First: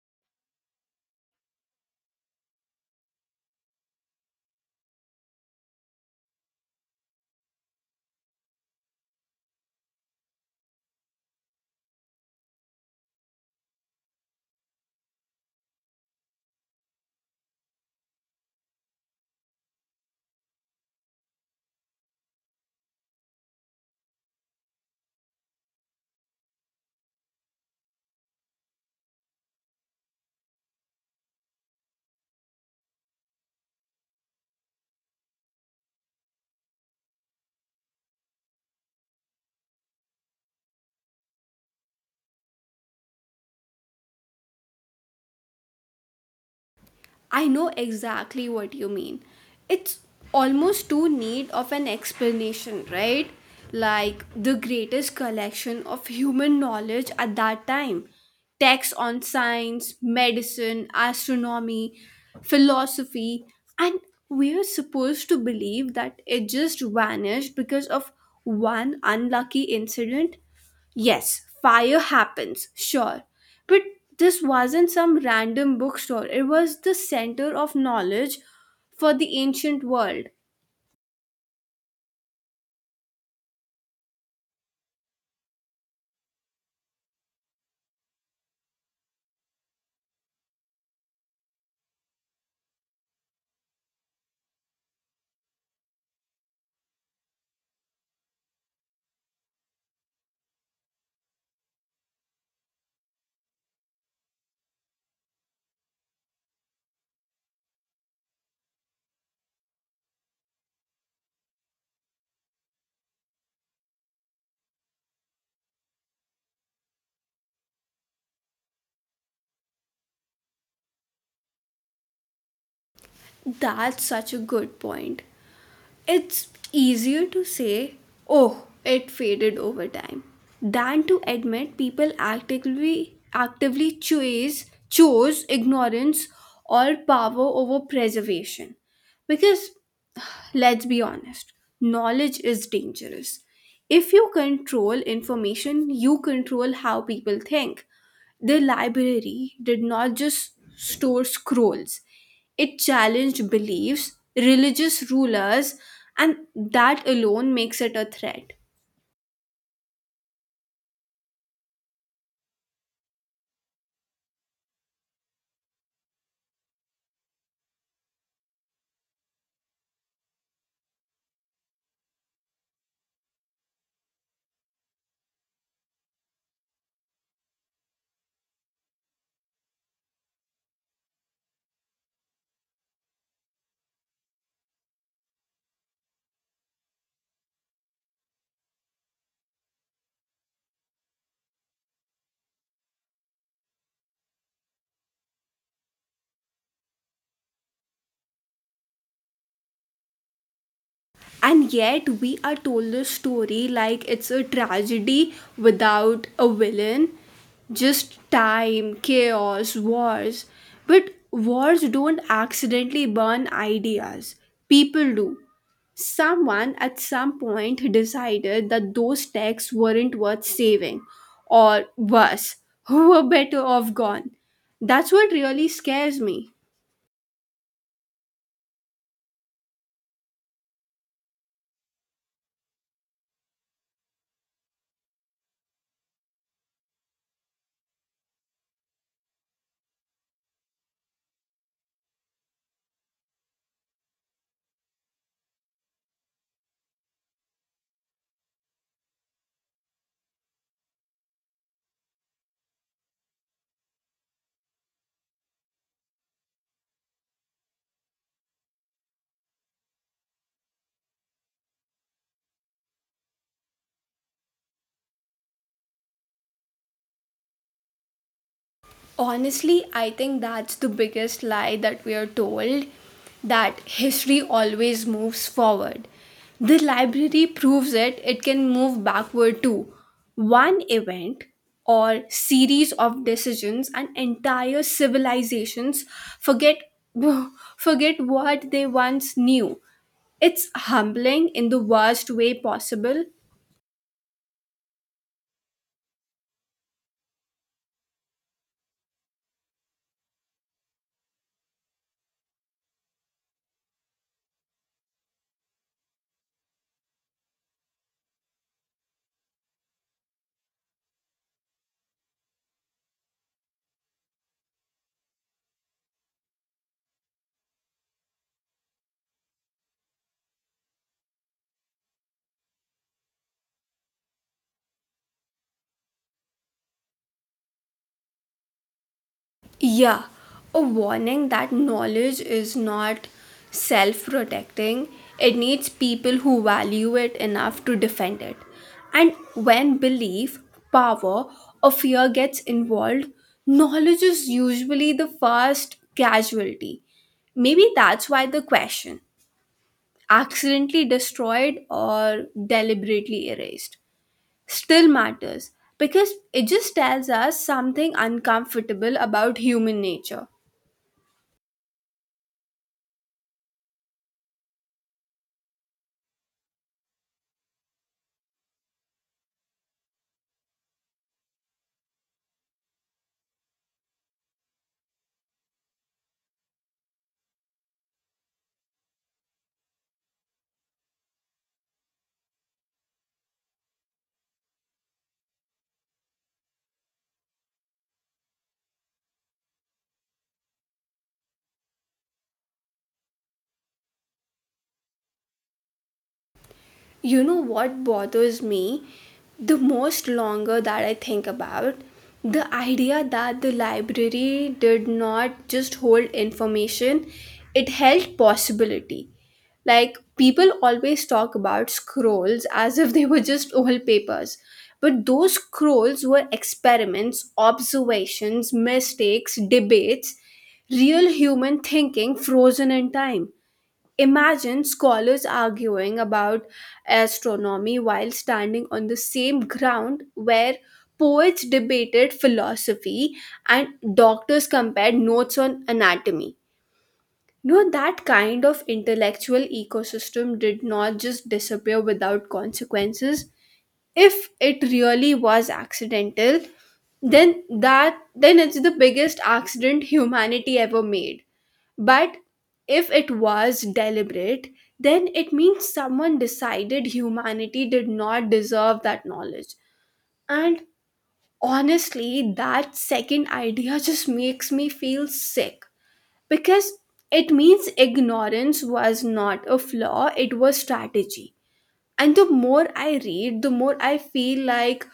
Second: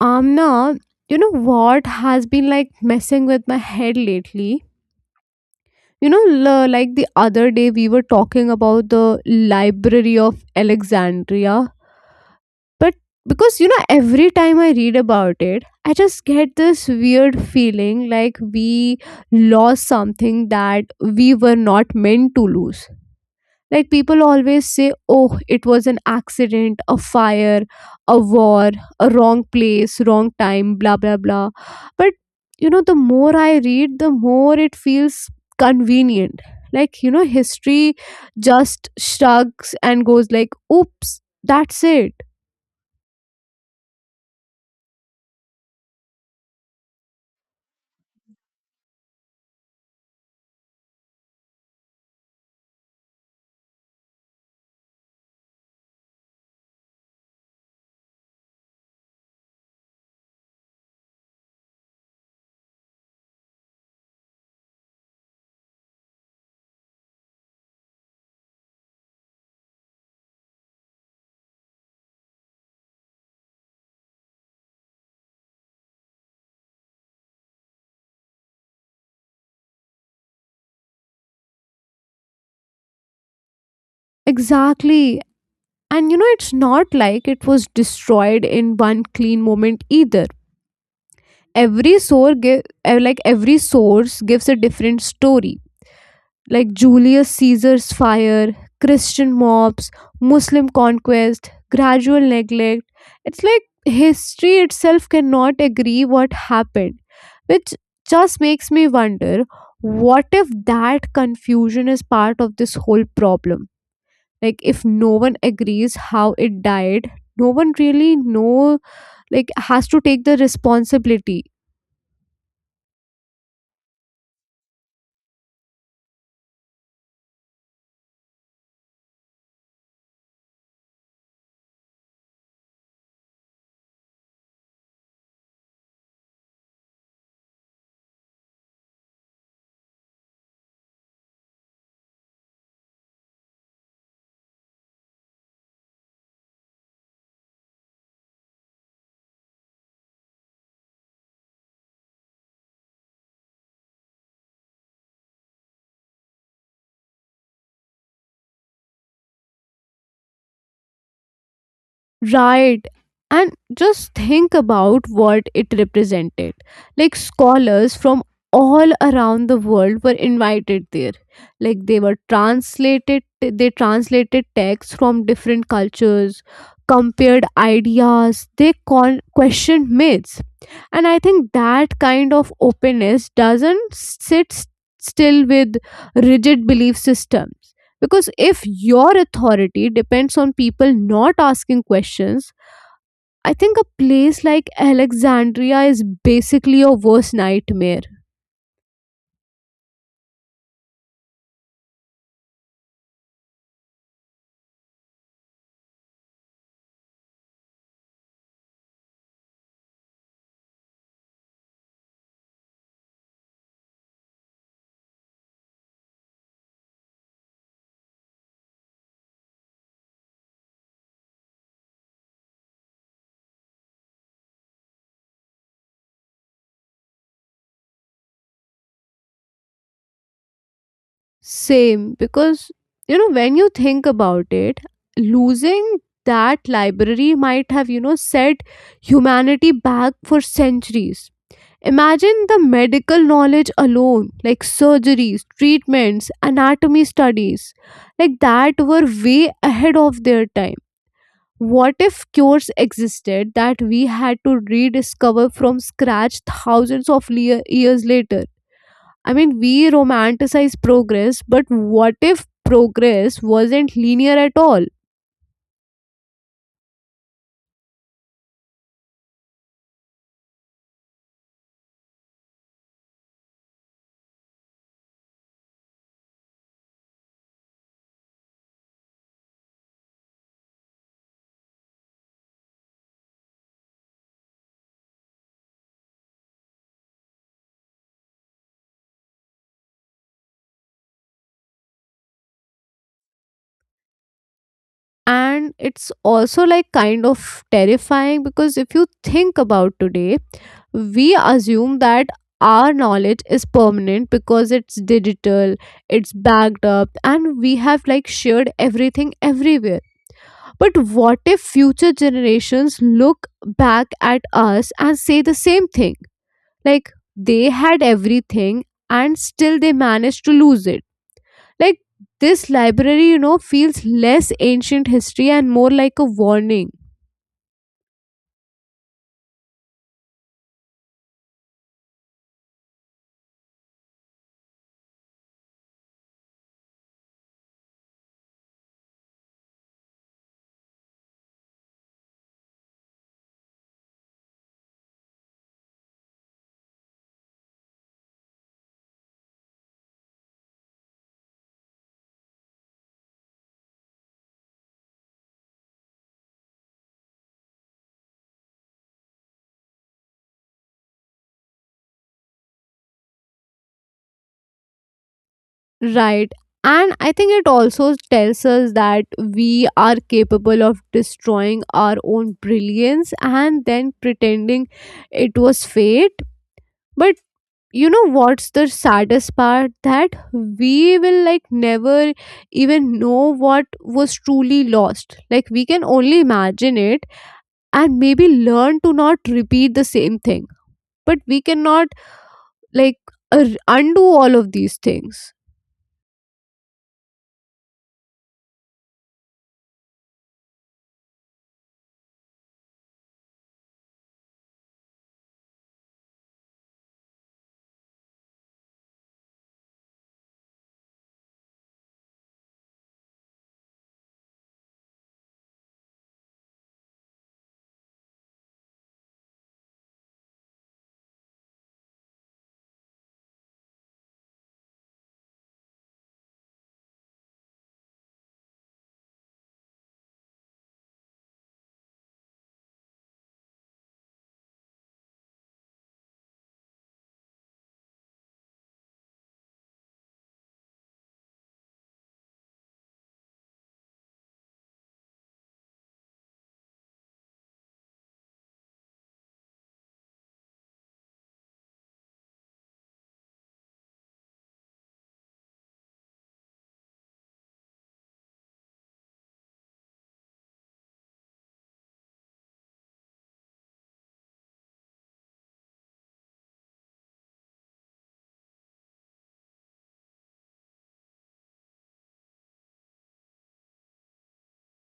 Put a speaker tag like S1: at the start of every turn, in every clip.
S1: Amna, you know what has been like messing with my head lately? Like the other day we were talking about the Library of Alexandria. But because, every time I read about it, I just get this weird feeling like we lost something that we were not meant to lose. Like people always say, oh, it was an accident, a fire, a war, a wrong place, wrong time, blah, blah, blah. But, the more I read, the more it feels convenient. Like, history just shrugs and goes like, oops, that's it.
S2: I know exactly what you mean. It's almost too neat of an explanation, right? Like the greatest collection of human knowledge at that time. Texts on science, medicine, astronomy, philosophy, and we are supposed to believe that it just vanished because of one unlucky incident? Yes, fire happens, sure. But this wasn't some random bookstore, it was the center of knowledge for the ancient world.
S1: Exactly. And, it's not like it was destroyed in one clean moment either. every source give, like every source gives a different story, like Julius Caesar's fire, Christian mobs, Muslim conquest, gradual neglect. It's like history itself cannot agree what happened, which just makes me wonder what if that confusion is part of this whole problem? Like, if no one agrees how it died, no one really know like has to take the responsibility.
S2: That's such a good point. It's easier to say, oh, it faded over time, than to admit people actively chose ignorance or power over preservation. Because let's be honest, knowledge is dangerous. If you control information, you control how people think. The library did not just store scrolls, it challenged beliefs, religious rulers, and that alone makes it a threat.
S1: Right. And just think about what it represented. Like scholars from all around the world were invited there. Like they translated texts from different cultures, compared ideas, they questioned myths. And I think that kind of openness doesn't sit still with rigid belief systems, because if your authority depends on people not asking questions, I think a place like Alexandria is basically your worst nightmare.
S2: And yet, we are told this story like it's a tragedy without a villain. Just time, chaos, wars. But wars don't accidentally burn ideas, people do. Someone at some point decided that those texts weren't worth saving, or worse, who were better off gone. That's what really scares me.
S1: Same, because when you think about it, losing that library might have set humanity back for centuries. Imagine the medical knowledge alone, like surgeries, treatments, anatomy studies, like that were way ahead of their time. What if cures existed that we had to rediscover from scratch thousands of years later? I mean, we romanticize progress, but what if progress wasn't linear at all?
S2: Honestly, I think that's the biggest lie that we are told, that history always moves forward. The library proves it, it can move backward too. One event or series of decisions and entire civilizations forget forget what they once knew. It's humbling in the worst way possible.
S1: And it's also like kind of terrifying, because if you think about today, we assume that our knowledge is permanent because it's digital, it's backed up, and we have like shared everything everywhere. But what if future generations look back at us and say the same thing, like they had everything and still they managed to lose it? Like, this library feels less ancient history and more like a warning.
S2: Yeah, a warning that knowledge is not self protecting. It needs people who value it enough to defend it. And when belief, power, or fear gets involved, knowledge is usually the first casualty. Maybe that's why the question, accidentally destroyed or deliberately erased, still matters, because it just tells us something uncomfortable about human nature.
S1: Right. And I think it also tells us that we are capable of destroying our own brilliance and then pretending it was fate. But you know what's the saddest part? That we will like never even know what was truly lost. Like we can only imagine it and maybe learn to not repeat the same thing. But we cannot like undo all of these things.
S2: You know what bothers me the most longer that I think about? The idea that the library did not just hold information, it held possibility. Like people always talk about scrolls as if they were just old papers. But those scrolls were experiments, observations, mistakes, debates, real human thinking frozen in time. Imagine scholars arguing about astronomy while standing on the same ground where poets debated philosophy and doctors compared notes on anatomy. No, that kind of intellectual ecosystem did not just disappear without consequences. If it really was accidental, then it's the biggest accident humanity ever made. But if it was deliberate, then it means someone decided humanity did not deserve that knowledge. And honestly, that second idea just makes me feel sick, because it means ignorance was not a flaw, it was strategy. And the more I read, the more I feel like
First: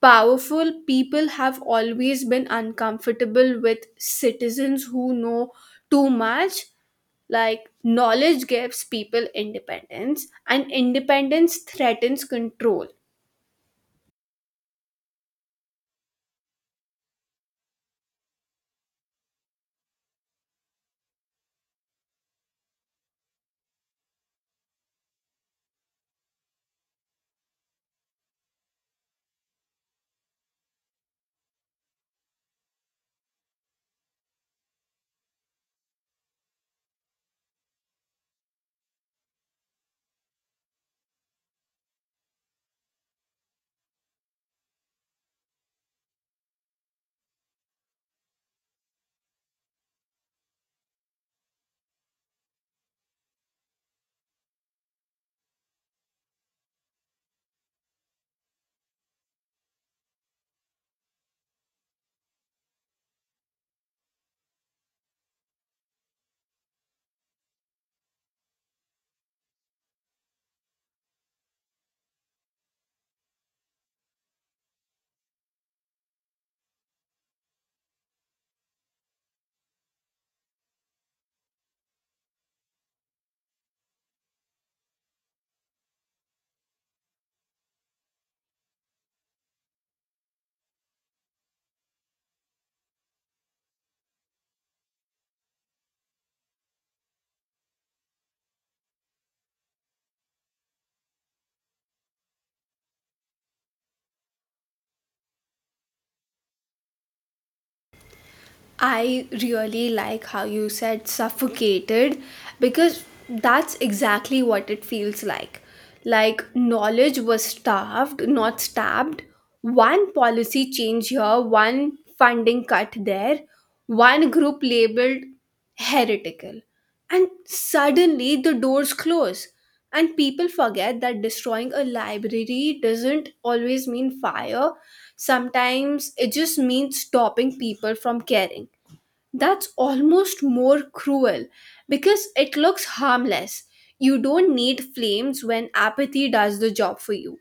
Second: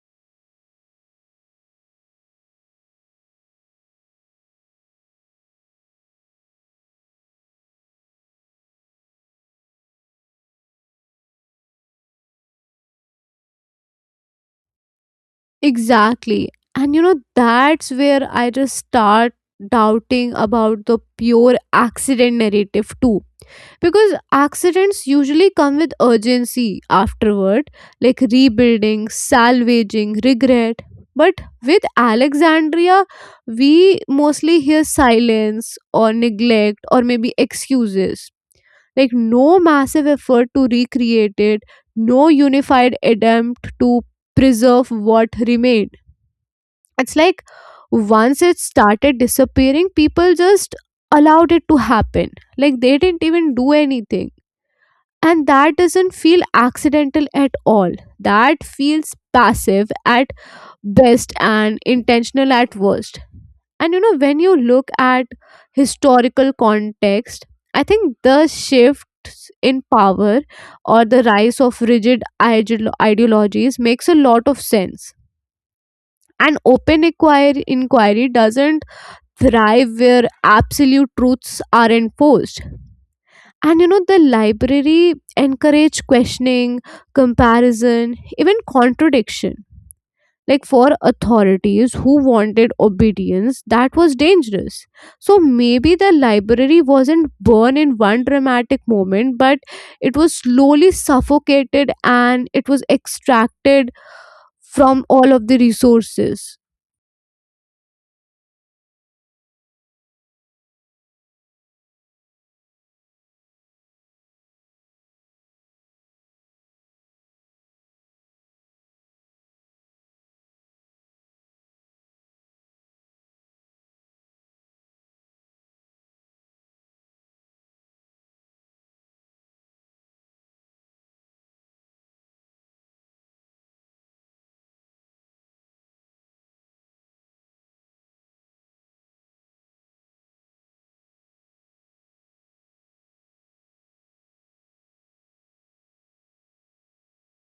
S2: powerful people have always been uncomfortable with citizens who know too much. Like, knowledge gives people independence, and independence threatens control.
S1: Exactly. And that's where I just start doubting about the pure accident narrative too. Because accidents usually come with urgency afterward, like rebuilding, salvaging, regret. But with Alexandria, we mostly hear silence or neglect or maybe excuses. Like, no massive effort to recreate it, no unified attempt to preserve what remained. It's like once it started disappearing, people just allowed it to happen. Like they didn't even do anything, and that doesn't feel accidental at all. That feels passive at best and intentional at worst. And when you look at historical context, I think the shifts in power or the rise of rigid ideologies makes a lot of sense. And open inquiry doesn't thrive where absolute truths are enforced. And the library encourage questioning, comparison, even contradiction. Like for authorities who wanted obedience, that was dangerous. So maybe the library wasn't born in one dramatic moment, but it was slowly suffocated and it was extracted from all of the resources.
S2: I really like how you said suffocated, because that's exactly what it feels like. Like knowledge was starved, not stabbed. One policy change here, one funding cut there, one group labeled heretical. And suddenly the doors close. And people forget that destroying a library doesn't always mean fire. Sometimes it just means stopping people from caring. That's almost more cruel because it looks harmless. You don't need flames when apathy does the job for you.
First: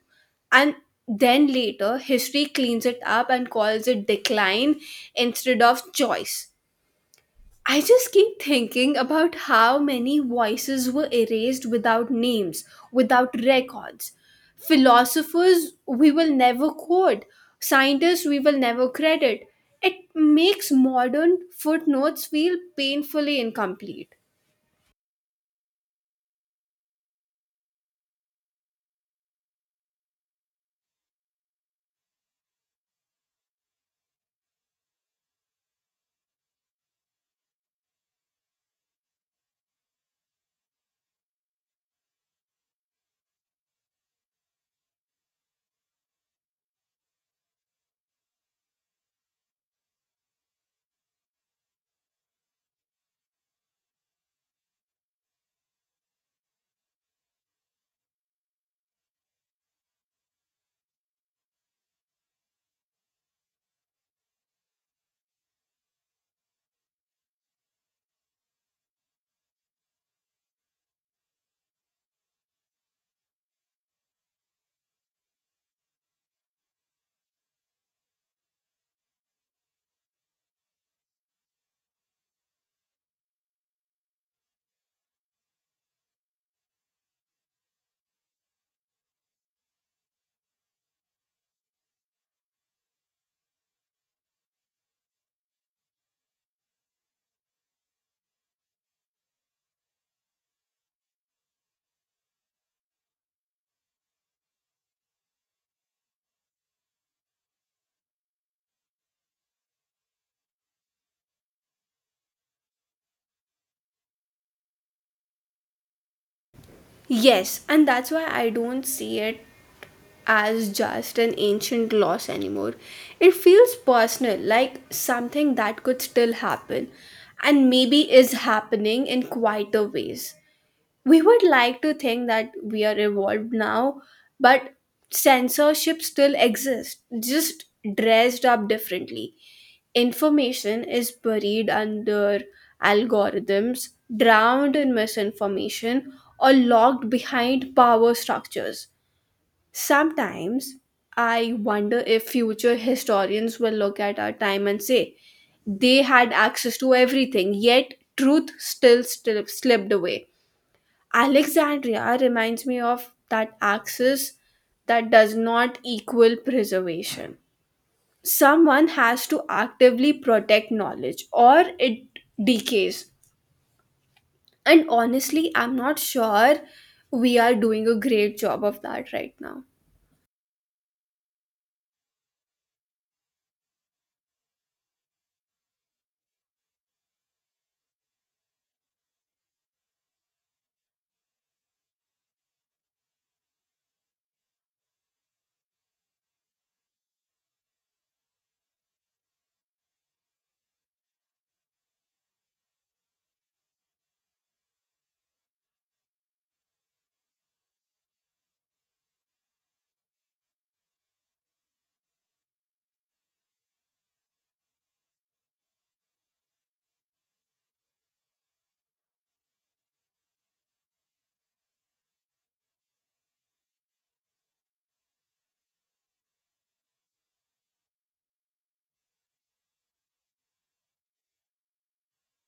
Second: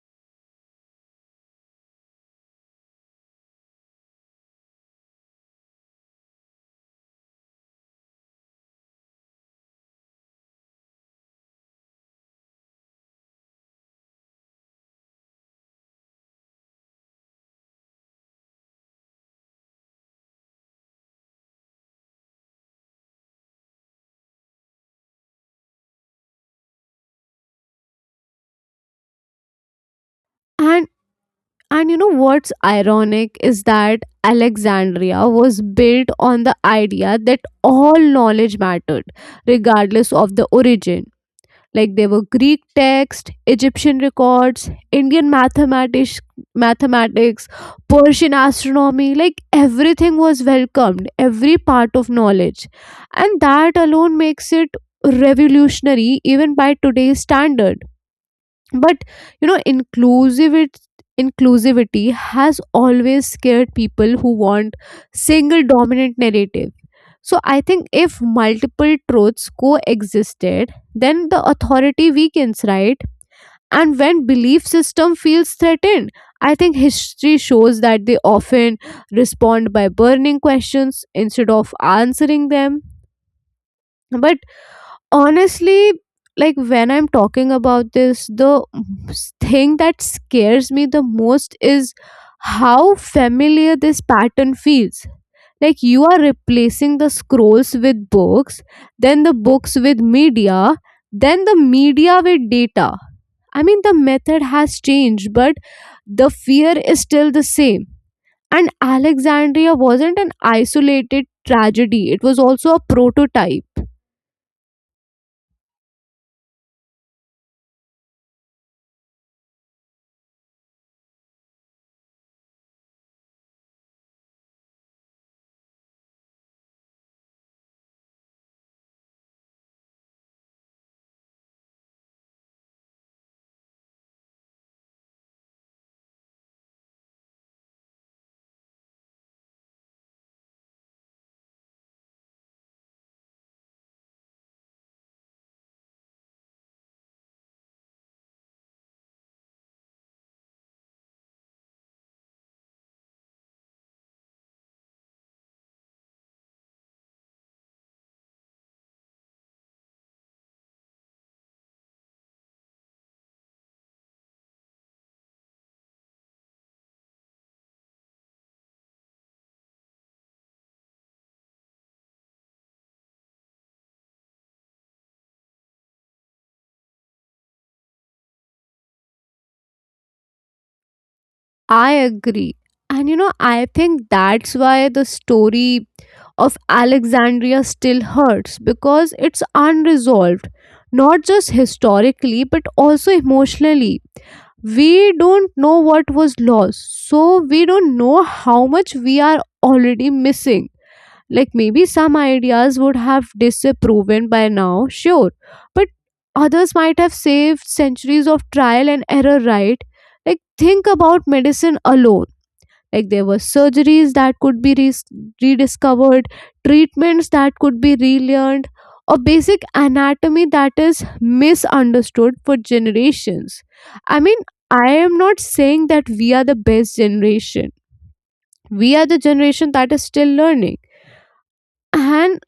S2: And then later, history cleans it up and calls it decline instead of choice. I just keep thinking about how many voices were erased without names, without records. Philosophers we will never quote, scientists we will never credit. It makes modern footnotes feel painfully incomplete.
S1: And And you know what's ironic is that Alexandria was built on the idea that all knowledge mattered, regardless of the origin. Like there were Greek texts, Egyptian records, Indian mathematics, Persian astronomy. Like everything was welcomed, every part of knowledge, and that alone makes it revolutionary even by today's standards. But you know inclusivity inclusivity has always scared people who want single dominant narrative. So I think if multiple truths coexisted, then the authority weakens, right? And when belief system feels threatened, I think history shows that they often respond by burning questions instead of answering them. But honestly, like when I'm talking about this, the thing that scares me the most is how familiar this pattern feels. Like, you are replacing the scrolls with books, then the books with media, then the media with data. I mean, the method has changed, but the fear is still the same. And Alexandria wasn't an isolated tragedy, it was also a prototype.
S2: Yes, and that's why I don't see it as just an ancient loss anymore. It feels personal, like something that could still happen and maybe is happening in quieter ways. We would like to think that we are evolved now, but censorship still exists, just dressed up differently. Information is buried under algorithms, drowned in misinformation, or locked behind power structures. Sometimes I wonder if future historians will look at our time and say, they had access to everything, yet truth still, slipped away. Alexandria reminds me of that access that does not equal preservation. Someone has to actively protect knowledge or it decays. And honestly, I'm not sure we are doing a great job of that right now.
S1: I agree. And I think that's why the story of Alexandria still hurts because it's unresolved, not just historically, but also emotionally. We don't know what was lost, so we don't know how much we are already missing. Like, maybe some ideas would have disproven by now, sure, but others might have saved centuries of trial and error, right? Like, think about medicine alone, like there were surgeries that could be rediscovered, treatments that could be relearned, or basic anatomy that is misunderstood for generations. I mean, I am not saying that we are the best generation. We are the generation that is still learning. And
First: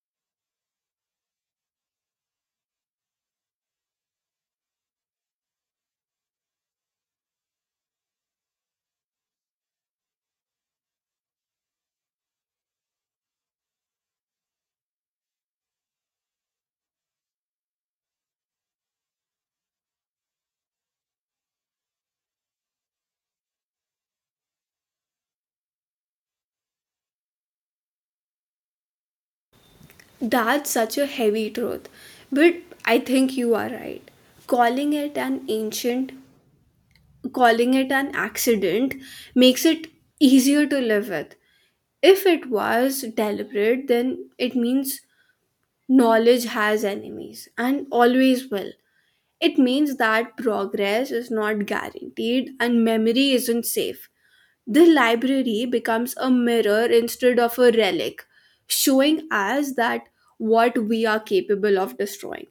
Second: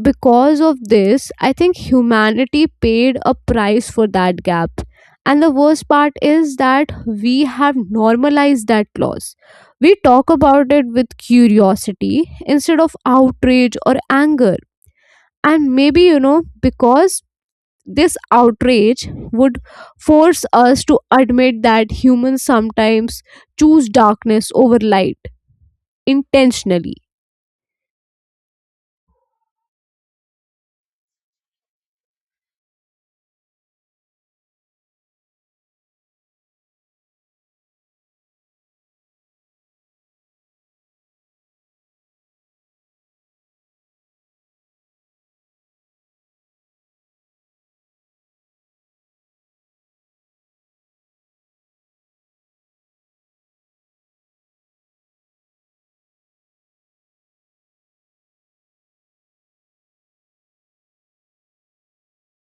S1: because of this, I think humanity paid a price for that gap. And the worst part is that we have normalized that loss. We talk about it with curiosity instead of outrage or anger. And maybe, because this outrage would force us to admit that humans sometimes choose darkness over light intentionally.
S2: That's such a heavy truth. But I think you are right. Calling it an ancient, Calling it an accident makes it easier to live with. If it was deliberate, then it means knowledge has enemies and always will. It means that progress is not guaranteed and memory isn't safe. The library becomes a mirror instead of a relic, showing us that what we are capable of destroying.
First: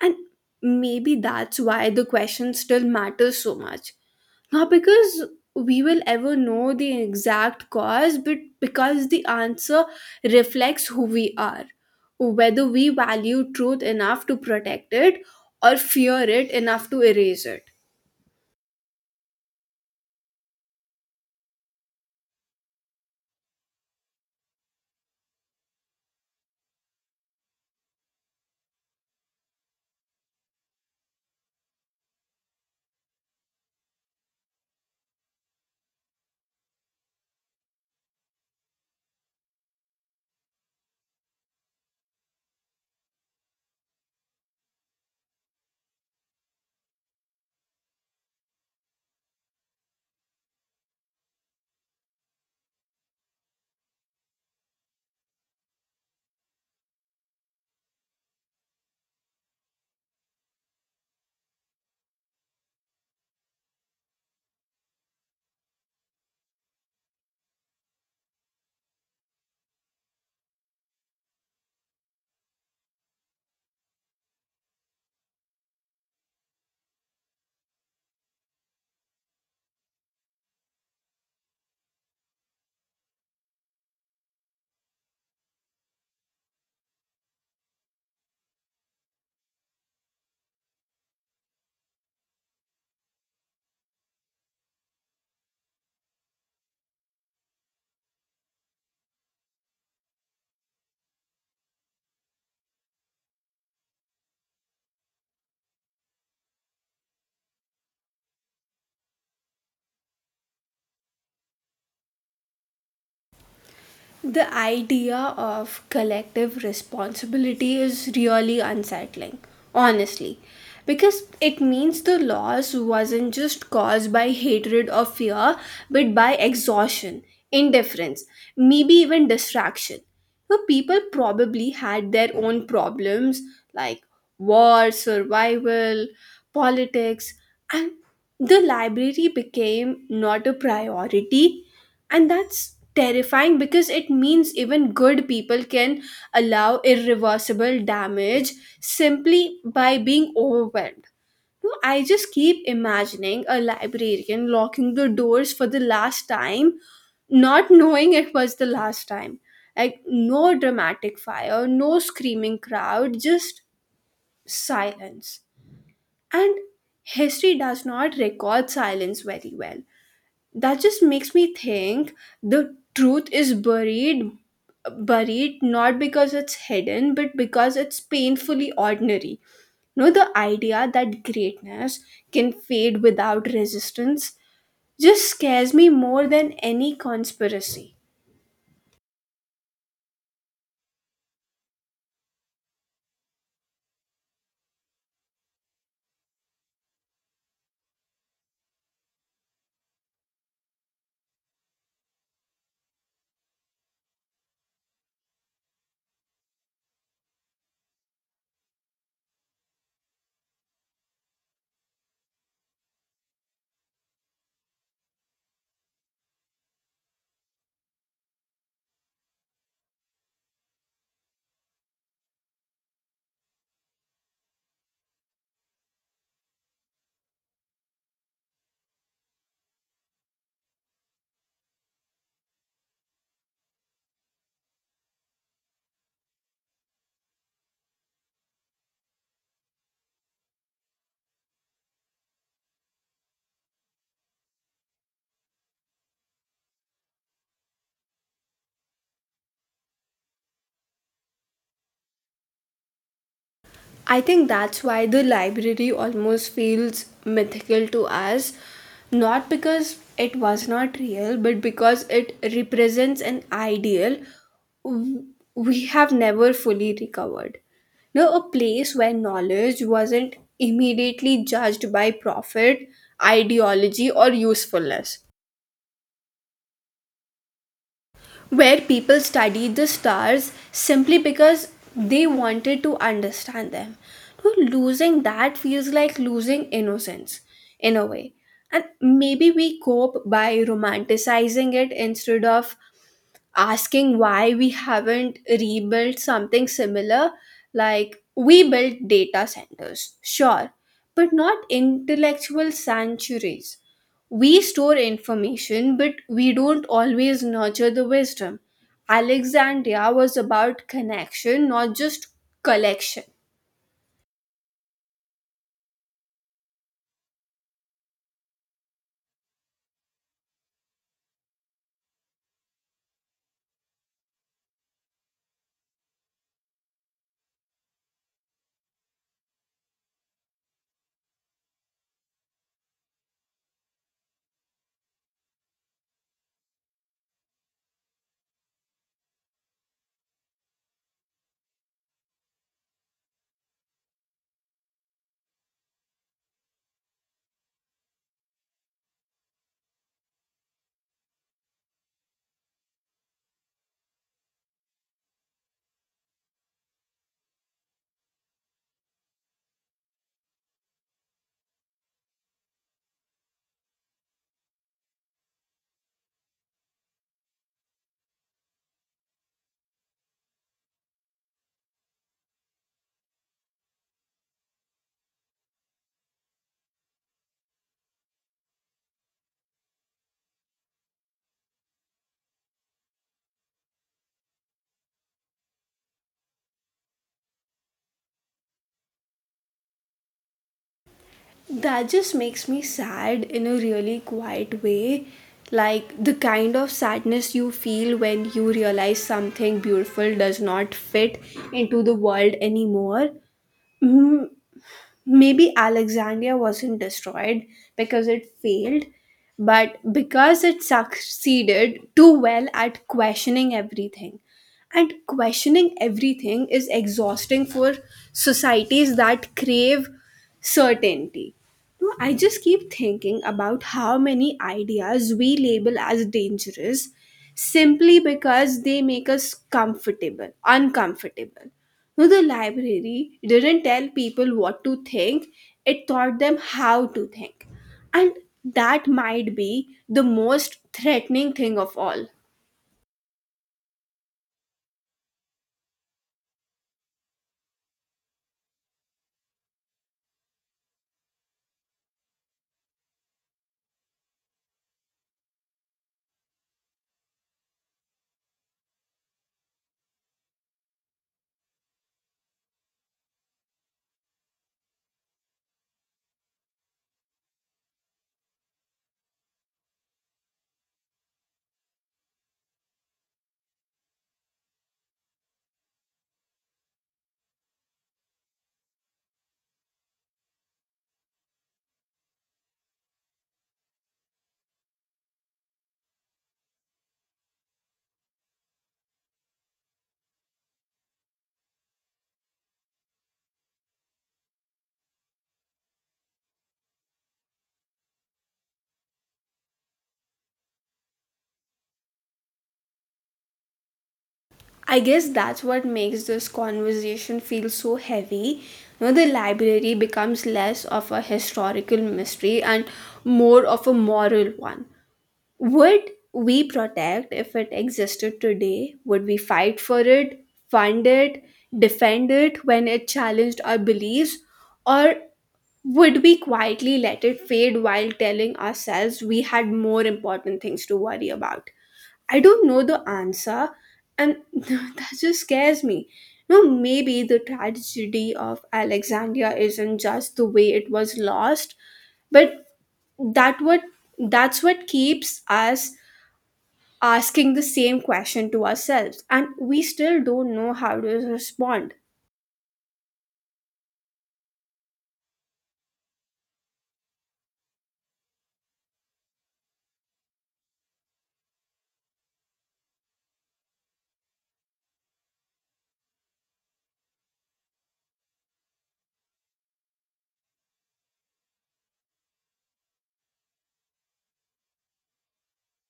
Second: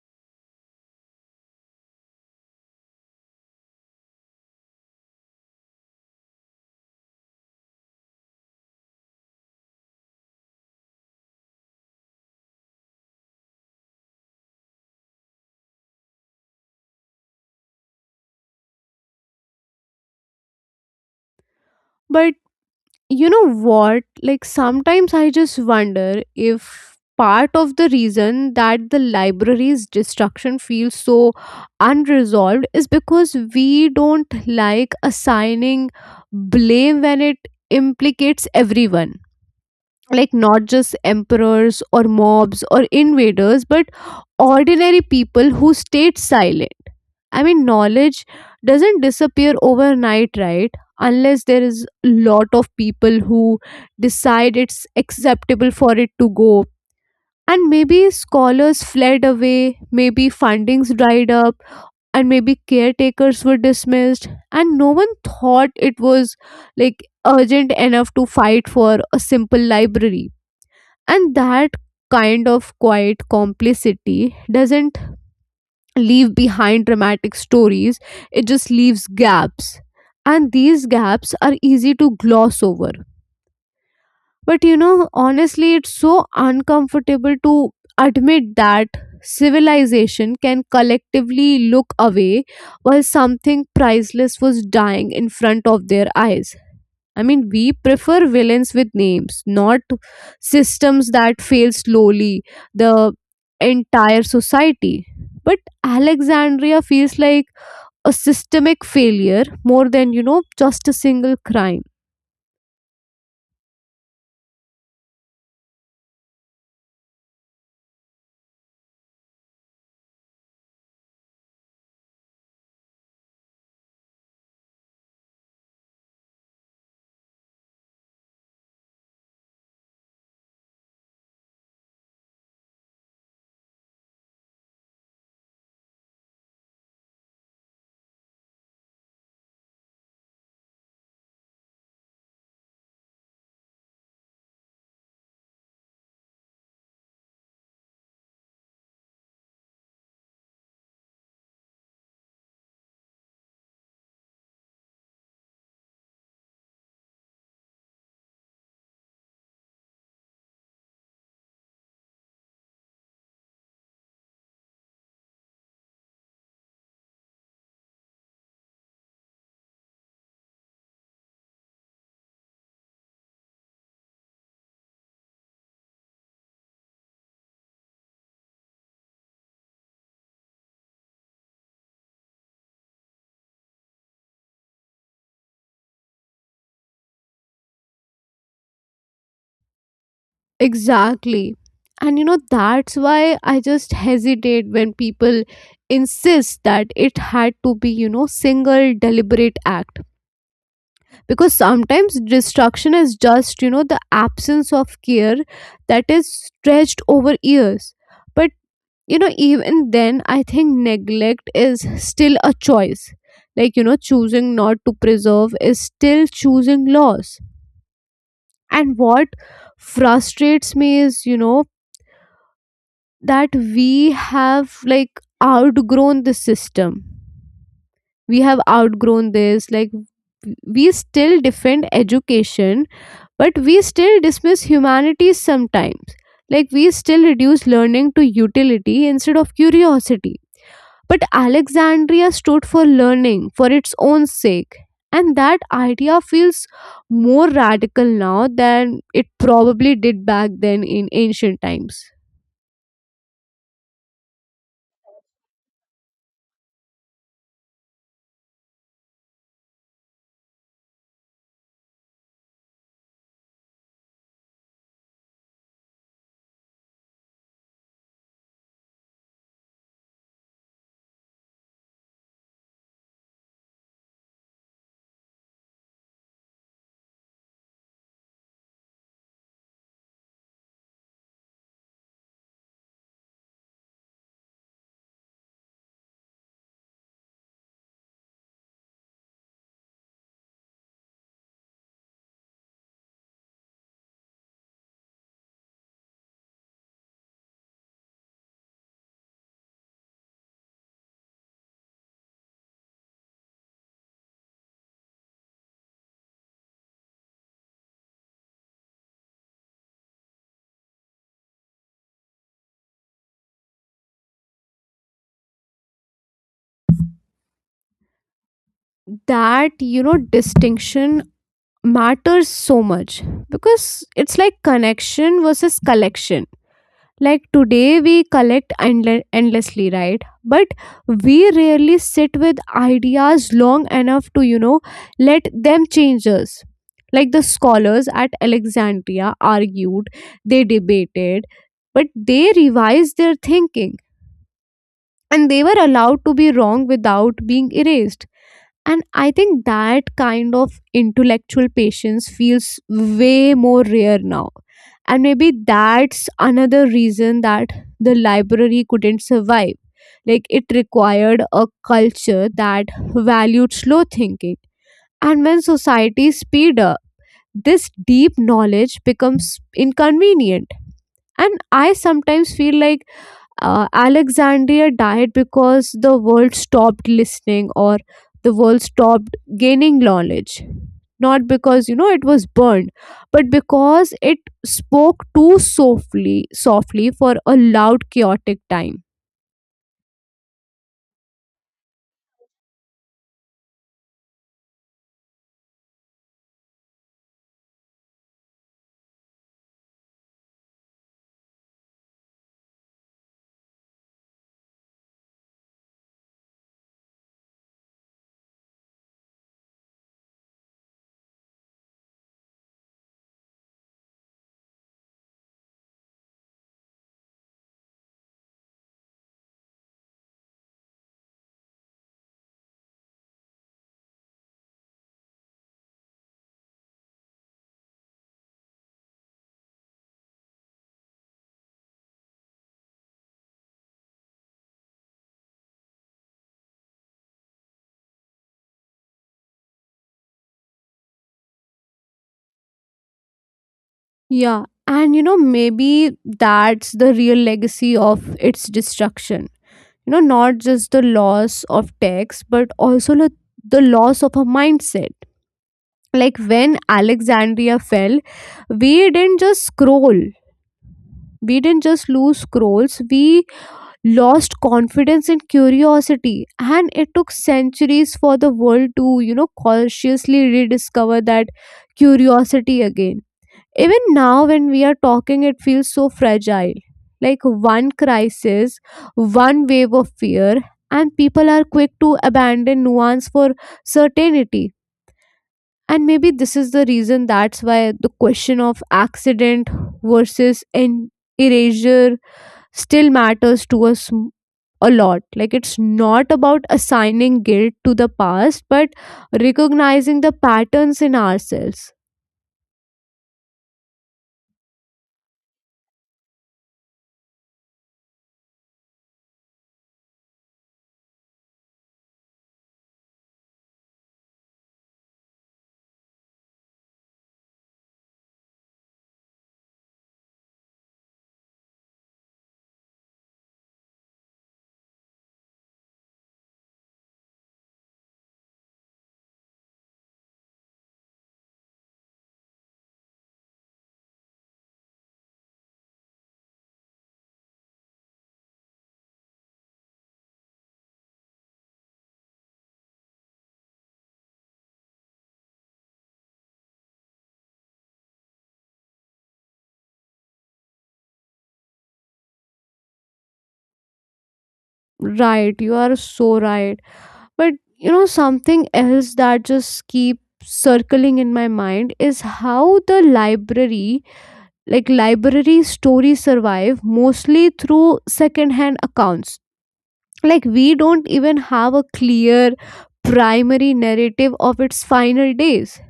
S2: And maybe that's why the question still matters so much, not because we will ever know the exact cause, but because the answer reflects who we are, whether we value truth enough to protect it or fear it enough to erase it.
S1: But you know what, like sometimes I just wonder if part of the reason that the library's destruction feels so unresolved is because we don't like assigning blame when it implicates everyone, like not just emperors or mobs or invaders but ordinary people who stayed silent. I mean, knowledge doesn't disappear overnight, right? Unless there is a lot of people who decide it's acceptable for it to go. And maybe scholars fled away, maybe fundings dried up, and maybe caretakers were dismissed, and no one thought it was like urgent enough to fight for a simple library. And that kind of quiet complicity doesn't leave behind dramatic stories, it just leaves gaps. And these gaps are easy to gloss over. But honestly, it's so uncomfortable to admit that civilization can collectively look away while something priceless was dying in front of their eyes. I mean, we prefer villains with names, not systems that fail slowly, the entire society. But Alexandria feels like a systemic failure more than, just a single crime.
S2: The idea of collective responsibility is really unsettling, honestly, because it means the loss wasn't just caused by hatred or fear, but by exhaustion, indifference, maybe even distraction. So people probably had their own problems, like war, survival, politics, and the library became not a priority. And that's terrifying because it means even good people can allow irreversible damage simply by being overwhelmed. No, I just keep imagining a librarian locking the doors for the last time, not knowing it was the last time. Like, no dramatic fire, no screaming crowd, just silence. And history does not record silence very well. That just makes me think the truth is buried not because it's hidden but because it's painfully ordinary. You know, the idea that greatness can fade without resistance just scares me more than any conspiracy.
S1: Exactly. And that's why I just hesitate when people insist that it had to be, single deliberate act, because sometimes destruction is just the absence of care that is stretched over years. But even then, I think neglect is still a choice. Like choosing not to preserve is still choosing loss. And what frustrates me is that we have like outgrown the system. We have outgrown this, like we still defend education. But we still dismiss humanities sometimes. Like we still reduce learning to utility instead of curiosity. But Alexandria stood for learning for its own sake. And that idea feels more radical now than it probably did back then in ancient times.
S2: I think that's why the library almost feels mythical to us, not because it was not real, but because it represents an ideal w- we have never fully recovered. No, a place where knowledge wasn't immediately judged by profit, ideology, or usefulness. Where people studied the stars simply because they wanted to understand them. So losing that feels like losing innocence in a way. And maybe we cope by romanticizing it instead of asking why we haven't rebuilt something similar. Like, we built data centers, sure, but not intellectual sanctuaries. We store information but we don't always nurture the wisdom. Alexandria was about connection, not just collection.
S1: That, distinction matters so much because it's like connection versus collection. Like today, we collect endlessly, right? But we rarely sit with ideas long enough to, let them change us. Like the scholars at Alexandria argued, they debated, but they revised their thinking and they were allowed to be wrong without being erased. And I think that kind of intellectual patience feels way more rare now. And maybe that's another reason that the library couldn't survive. Like it required a culture that valued slow thinking. And when society speed up, this deep knowledge becomes inconvenient. And I sometimes feel like Alexandria died because the world stopped listening or the world stopped gaining knowledge. Not because it was burned, but because it spoke too softly for a loud, chaotic time.
S2: That just makes me sad in a really quiet way. Like the kind of sadness you feel when you realize something beautiful does not fit into the world anymore. Mm, maybe Alexandria wasn't destroyed because it failed, but because it succeeded too well at questioning everything. And questioning everything is exhausting for societies that crave certainty. No, I just keep thinking about how many ideas we label as dangerous simply because they make us uncomfortable. No, the library didn't tell people what to think, it taught them how to think. And that might be the most threatening thing of all.
S1: Yeah, and maybe that's the real legacy of its destruction. Not just the loss of text, but also the loss of a mindset. Like when Alexandria fell, we didn't just scroll. We didn't just lose scrolls. We lost confidence and curiosity. And it took centuries for the world to, consciously rediscover that curiosity again. Even now, when we are talking, it feels so fragile. Like one crisis, one wave of fear, and people are quick to abandon nuance for certainty. And maybe this is the reason that's why the question of accident versus erasure still matters to us a lot. Like it's not about assigning guilt to the past, but recognizing the patterns in ourselves.
S2: I guess that's what makes this conversation feel so heavy. You know, the library becomes less of a historical mystery and more of a moral one. Would we protect if it existed today? Would we fight for it, fund it, defend it when it challenged our beliefs? Or would we quietly let it fade while telling ourselves we had more important things to worry about? I don't know the answer, and that just scares me. No, maybe the tragedy of Alexandria isn't just the way it was lost, but that what that's what keeps us asking the same question to ourselves and we still don't know how to respond.
S1: Right, you are so right. But something else that just keeps circling in my mind is how like library stories survive mostly through secondhand accounts. Like we don't even have a clear primary narrative of its final days.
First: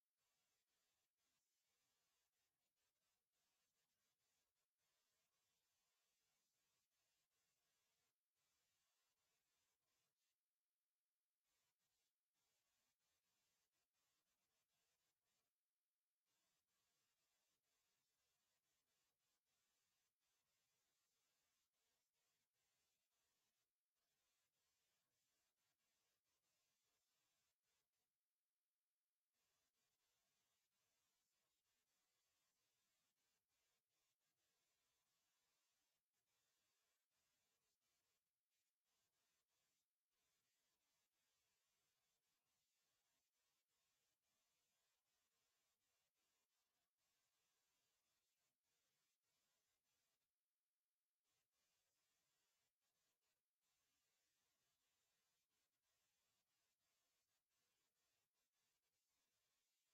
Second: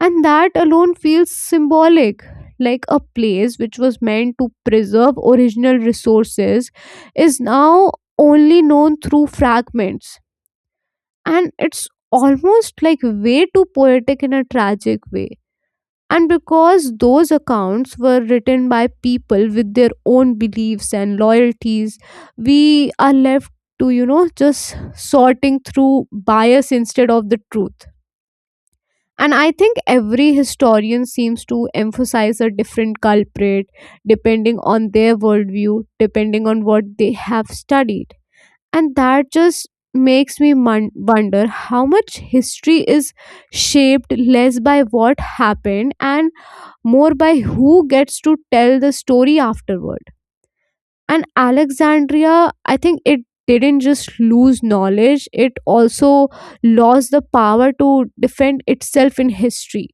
S1: And that alone feels symbolic. Like a place which was meant to preserve original resources is now only known through fragments, and it's almost like way too poetic in a tragic way. And because those accounts were written by people with their own beliefs and loyalties, we are left to just sorting through bias instead of the truth. And I think every historian seems to emphasize a different culprit depending on their worldview, depending on what they have studied. And that just makes me wonder how much history is shaped less by what happened and more by who gets to tell the story afterward. And Alexandria, I think it didn't just lose knowledge, it also lost the power to defend itself in history.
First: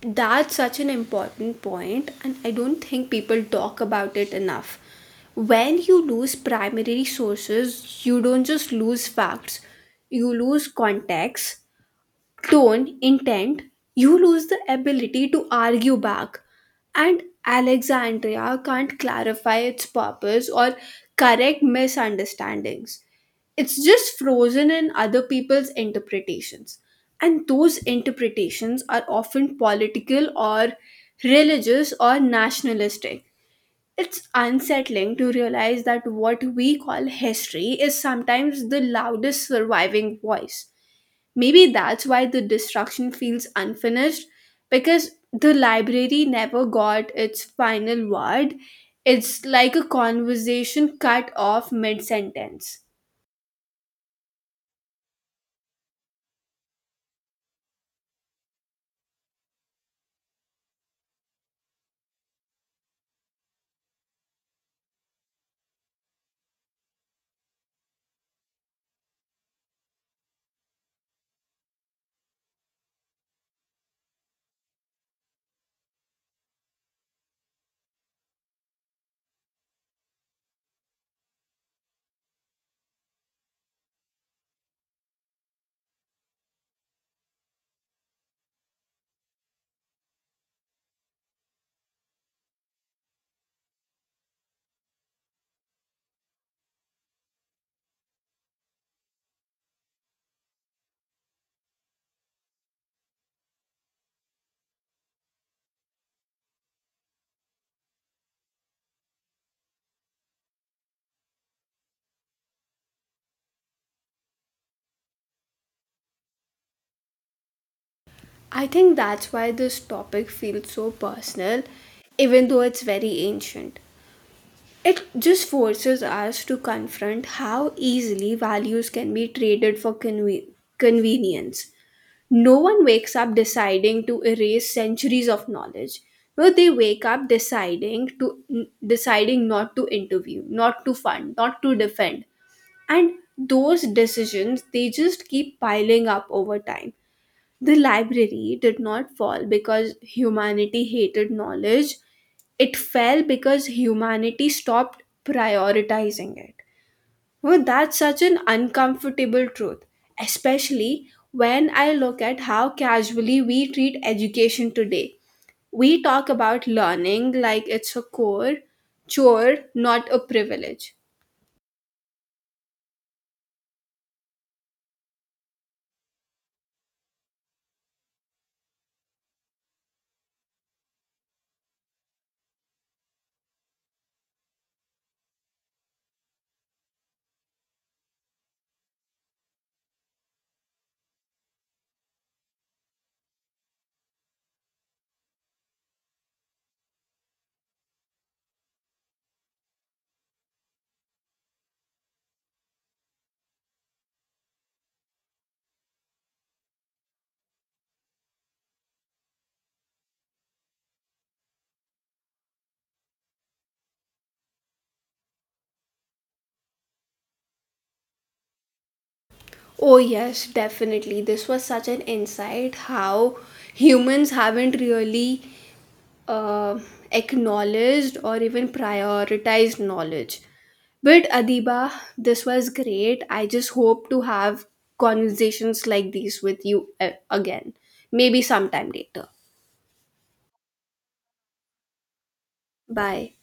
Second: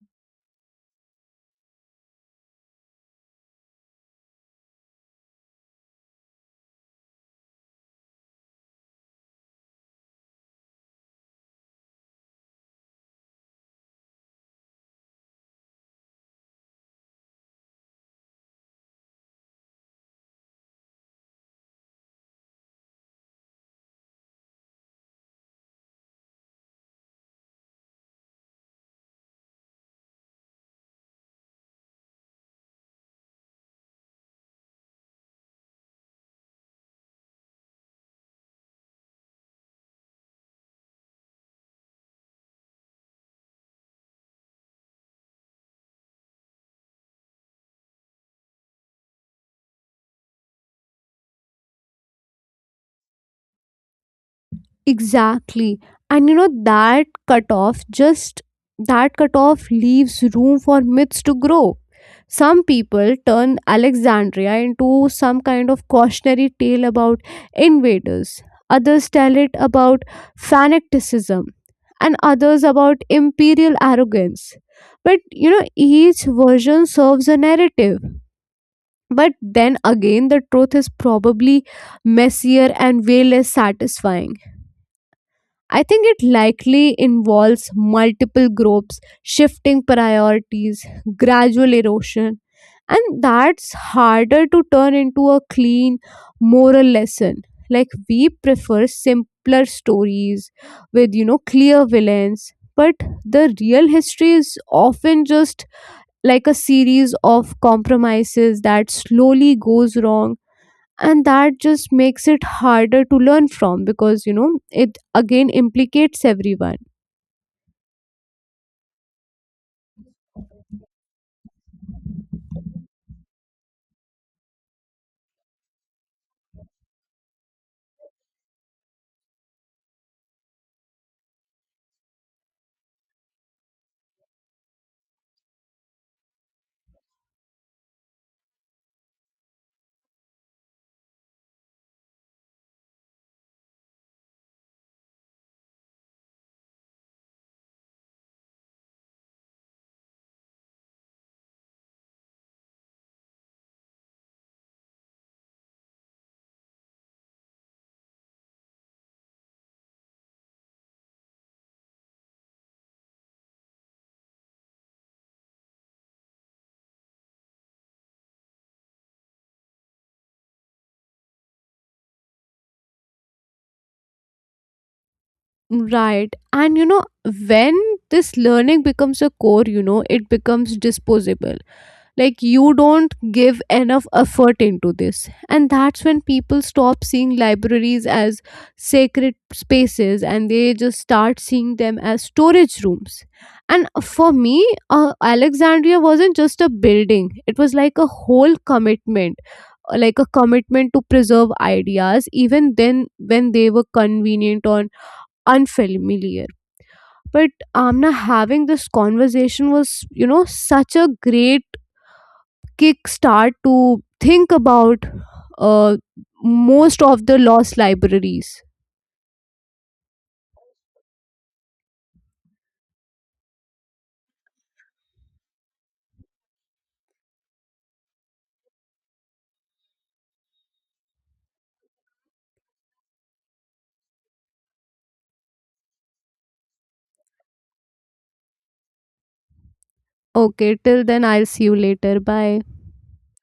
S2: That's such an important point, and I don't think people talk about it enough. When you lose primary sources, you don't just lose facts, you lose context, tone, intent, you lose the ability to argue back. And Alexandria can't clarify its purpose or correct misunderstandings. It's just frozen in other people's interpretations. And those interpretations are often political or religious or nationalistic. It's unsettling to realize that what we call history is sometimes the loudest surviving voice. Maybe that's why the destruction feels unfinished, because the library never got its final word. It's like a conversation cut off mid sentence.
S1: Exactly. And that cutoff leaves room for myths to grow. Some people turn Alexandria into some kind of cautionary tale about invaders, others tell it about fanaticism, and others about imperial arrogance. But each version serves a narrative. But then again, the truth is probably messier and way less satisfying. I think it likely involves multiple groups, shifting priorities, gradual erosion, and that's harder to turn into a clean moral lesson. Like we prefer simpler stories with, clear villains, but the real history is often just like a series of compromises that slowly goes wrong. And that just makes it harder to learn from, because it again implicates everyone.
S2: I think that's why this topic feels so personal, even though it's very ancient. It just forces us to confront how easily values can be traded for convenience. No one wakes up deciding to erase centuries of knowledge. No, they wake up deciding not to interview, not to fund, not to defend, and those decisions, they just keep piling up over time. The library did not fall because humanity hated knowledge, it fell because humanity stopped prioritizing it. Well, that's such an uncomfortable truth, especially when I look at how casually we treat education today. We talk about learning like it's a chore, not a privilege.
S1: Right. And when this learning becomes a core, it becomes disposable. Like you don't give enough effort into this, and that's when people stop seeing libraries as sacred spaces and they just start seeing them as storage rooms. And for me, Alexandria wasn't just a building, it was like a whole commitment, like a commitment to preserve ideas even then when they were convenient or unfamiliar. But Amna, having this conversation was such a great kickstart to think about uh, most of the lost libraries.
S2: Oh, yes, definitely. This was such an insight how humans haven't really uh, acknowledged or even prioritized knowledge. But Adiba, this was great. I just hope to have conversations like these with you again, maybe sometime later.
S1: Okay, till then, I'll see you later. Bye.
S2: Bye.